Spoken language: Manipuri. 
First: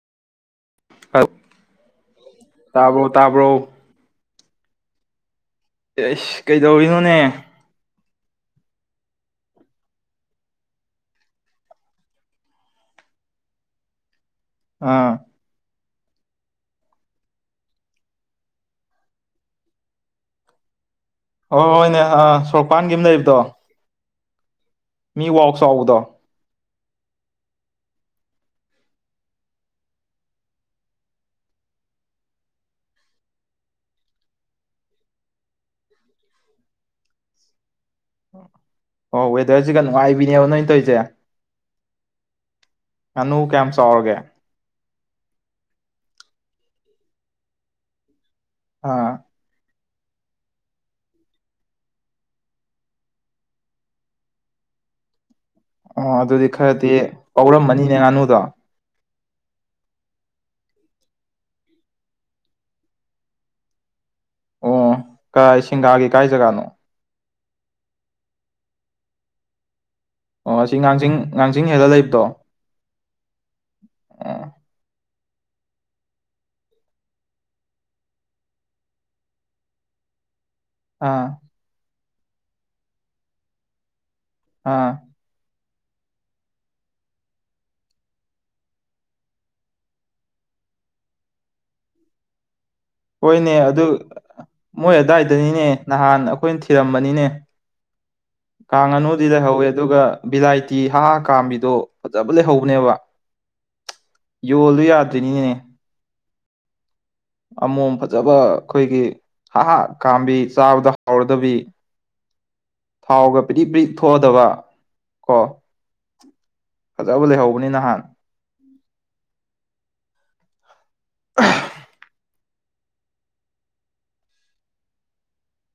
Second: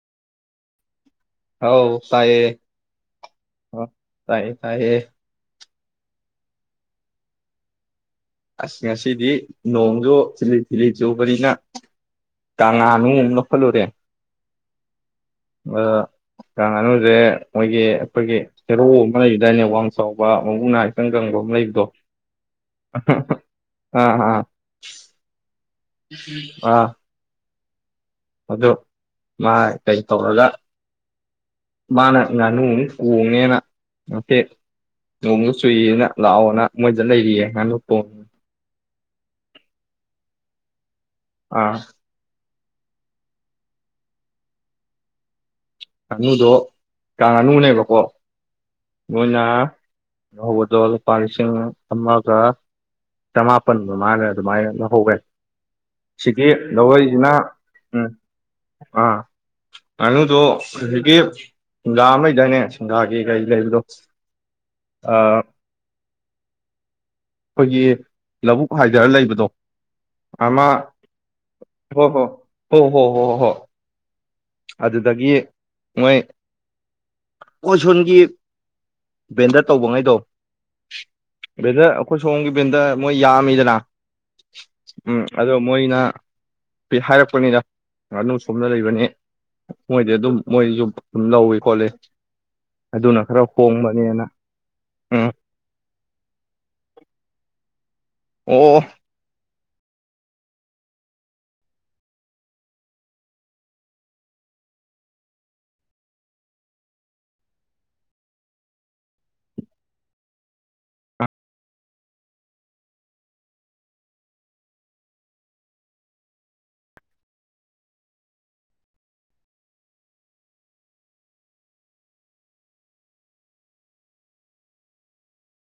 ꯑ ꯍꯥꯎ ꯇꯥꯏꯌꯦ ꯇꯥꯕ꯭ꯔꯣ ꯇꯥꯕ꯭ꯔꯣ ꯑꫭ ꯇꯥꯏꯌꯦ ꯇꯥꯏꯌꯦ ꯑꯦ ꯑꯩꯁ ꯀꯩꯗꯧꯔꯤꯅꯣꯅꯦ ꯑꯁ ꯉꯁꯤꯗꯤ ꯅꯣꯡꯁꯨꯨ ꯊꯤꯜꯂꯤ ꯊꯤꯜꯂꯤ ꯆꯨꯕꯅꯤꯅ ꯇꯉꯥꯡ ꯅꯨꯡ ꯑꯃꯨꯛ ꯂꯥꯎꯈꯠꯂꯨꯔꯦ ꯑꯥ ꯑ ꯀꯥꯡ ꯉꯥꯅꯨꯁꯦ ꯃꯣꯏꯒꯤ ꯑꯩꯈꯣꯏꯒꯤ ꯍꯦꯔꯣ ꯑꯃ ꯂꯩꯈꯤꯗꯥꯏꯅꯦ ꯋꯥꯡ ꯆꯥꯎꯕ ꯃꯕꯨꯛ ꯅꯥꯏ ꯍꯣꯍꯣꯏꯅꯦ ꯑꯥ ꯁꯣꯔꯣꯛꯄꯥꯟꯒꯤ ꯑꯃ ꯂꯩꯕꯗꯣ ꯑꯥ ꯑꯥ ꯃꯤ ꯋꯥꯎ ꯆꯥꯎꯗꯗꯣ ꯑꯥ ꯑꯗꯨ ꯃꯥ ꯀꯩ ꯇꯧꯔꯒ ꯃꯥꯅ ꯉꯥꯅꯨ ꯑꯃ ꯀꯣꯡꯅꯦꯅ ꯅꯍꯥꯟꯃꯨꯛꯀꯤ ꯅꯣꯡꯖꯨ ꯆꯨꯏꯌꯦꯅ ꯂꯥꯛꯑꯣꯅ ꯃꯣꯏꯗ ꯂꯩꯔꯤꯌꯦ ꯉꯥꯡ ꯀꯣꯡ ꯑꯣ ꯋꯦꯗꯔꯁꯤꯒ ꯅꯨꯡꯉꯥꯏꯕꯤꯅꯦꯕ ꯅꯣꯏ ꯇꯧꯔꯤꯁꯦ ꯑꯥ ꯉꯥꯅꯨ ꯀꯌꯥꯝ ꯆꯥꯎꯔꯒꯦ ꯉꯅꯨꯗꯣ ꯀꯥꯡ ꯉꯥꯅꯨꯅꯦꯕꯀꯣ ꯑꯥ ꯃꯣꯏꯅ ꯂꯧꯍꯧꯕꯗꯣ ꯂꯨꯄꯥ ꯂꯤꯁꯤꯡ ꯑꯃꯒ ꯆꯃꯥꯄꯟ ꯃꯃꯥꯒ ꯑꯗꯨꯃꯥꯏ ꯂꯧꯍꯧꯋꯦ ꯑꯣ ꯁꯤꯒꯤ ꯑꯗꯨꯗꯤ ꯈꯔꯗꯤ ꯂꯧꯔꯛꯏꯁꯤꯅ ꯄꯧꯔꯝꯃꯅꯤꯅꯦ ꯎꯝ ꯉꯥꯅꯨꯗꯣ ꯑꯥ ꯉꯥꯅꯨꯗꯣ ꯍꯨꯖꯤꯛꯀꯤ ꯐꯨꯡꯒꯥ ꯑꯃ ꯂꯩꯗꯥꯏꯅꯦ ꯁꯤꯡꯒꯥꯒꯤ ꯀꯩꯀꯥ ꯂꯩꯕꯗꯣ ꯑꯣ ꯑꯩꯈꯣꯏꯒꯤ ꯀꯥꯏ ꯁꯤꯡꯒꯥꯒꯤ ꯀꯥꯏ ꯖꯒꯥꯅꯣ ꯑꯩꯈꯣꯏꯒꯤ ꯂꯧꯕꯨꯛ ꯍꯥꯏꯊꯔꯒ ꯂꯩꯕꯗꯣ ꯑꯣ ꯑꯃ ꯑꯁꯤ ꯉꯥꯡꯖꯤꯡ ꯉꯥꯡꯖꯤꯡ ꯍꯦꯜꯂꯒ ꯍꯣ ꯂꯩꯕꯗꯣ ꯍꯣ ꯍꯣ ꯍꯣ ꯍꯣ ꯍꯣ ꯑꯣ ꯑꯗꯨꯗꯒꯤ ꯃꯣꯏ ꯑꯩꯈꯣꯏ ꯁꯣꯟꯒꯤ ꯕꯦꯟꯗꯔ ꯇꯧꯕꯉꯩꯗꯣ ꯑꯥ ꯕꯦꯟꯗꯔ ꯑꯩꯈꯣꯏ ꯁꯣꯝꯒꯤ ꯕꯦꯟꯗꯔ ꯃꯣꯏ ꯌꯥꯝꯃꯤꯗꯅ ꯑꯥ ꯎꯝ ꯑꯗꯣ ꯃꯣꯏꯅ ꯄꯤꯍꯥꯏꯔꯛꯄꯅꯤꯗ ꯉꯥꯅꯨ ꯁꯣꯝꯗ ꯂꯩꯕꯅꯤ ꯃꯣꯏꯗꯤ ꯑꯗꯨꯝ ꯃꯣꯏꯁꯨ ꯑꯗꯨꯝ ꯂꯧꯏ ꯈꯣꯠꯂꯤ ꯑꯗꯨꯅ ꯈꯔ ꯍꯣꯏꯅꯦ ꯑꯗꯨ ꯍꯣꯡꯕꯅꯦꯅ ꯃꯣꯏ ꯎꯝ ꯑꯗꯨꯋꯥꯏꯗꯅꯤꯅꯦ ꯅꯍꯥꯟ ꯑꯩꯈꯣꯏꯅ ꯊꯤꯔꯝꯕꯅꯤꯅꯦ ꯑꯣ ꯀꯥꯡ ꯉꯥꯅꯨꯗꯤ ꯂꯩꯍꯧꯋꯦ ꯑꯗꯨꯒ ꯚꯤꯂꯥꯏꯇꯤ ꯍꯥ ꯍꯥ ꯀꯥꯝꯕꯤꯗꯣ ꯐꯖꯕ ꯂꯩꯍꯧꯕꯅꯦꯕ ꯌꯣꯜꯂꯨ ꯌꯥꯗ꯭ꯔꯤꯅꯤꯅꯦ ꯑꯃꯣꯝ ꯐꯖꯕ ꯑꯩꯈꯣꯏꯒꯤ ꯍꯥꯍꯥ ꯀꯥꯝꯕꯤ ꯆꯥꯕꯗ ꯍꯥꯎꯔꯗꯕꯤ ꯊꯥꯎꯒ ꯕ꯭ꯔꯤꯛ ꯕ꯭ꯔꯤꯛ ꯊꯣꯛꯑꯗꯕ ꯀꯣ ꯐꯖꯕ ꯂꯩꯍꯧꯕꯅꯤ ꯅꯍꯥꯟ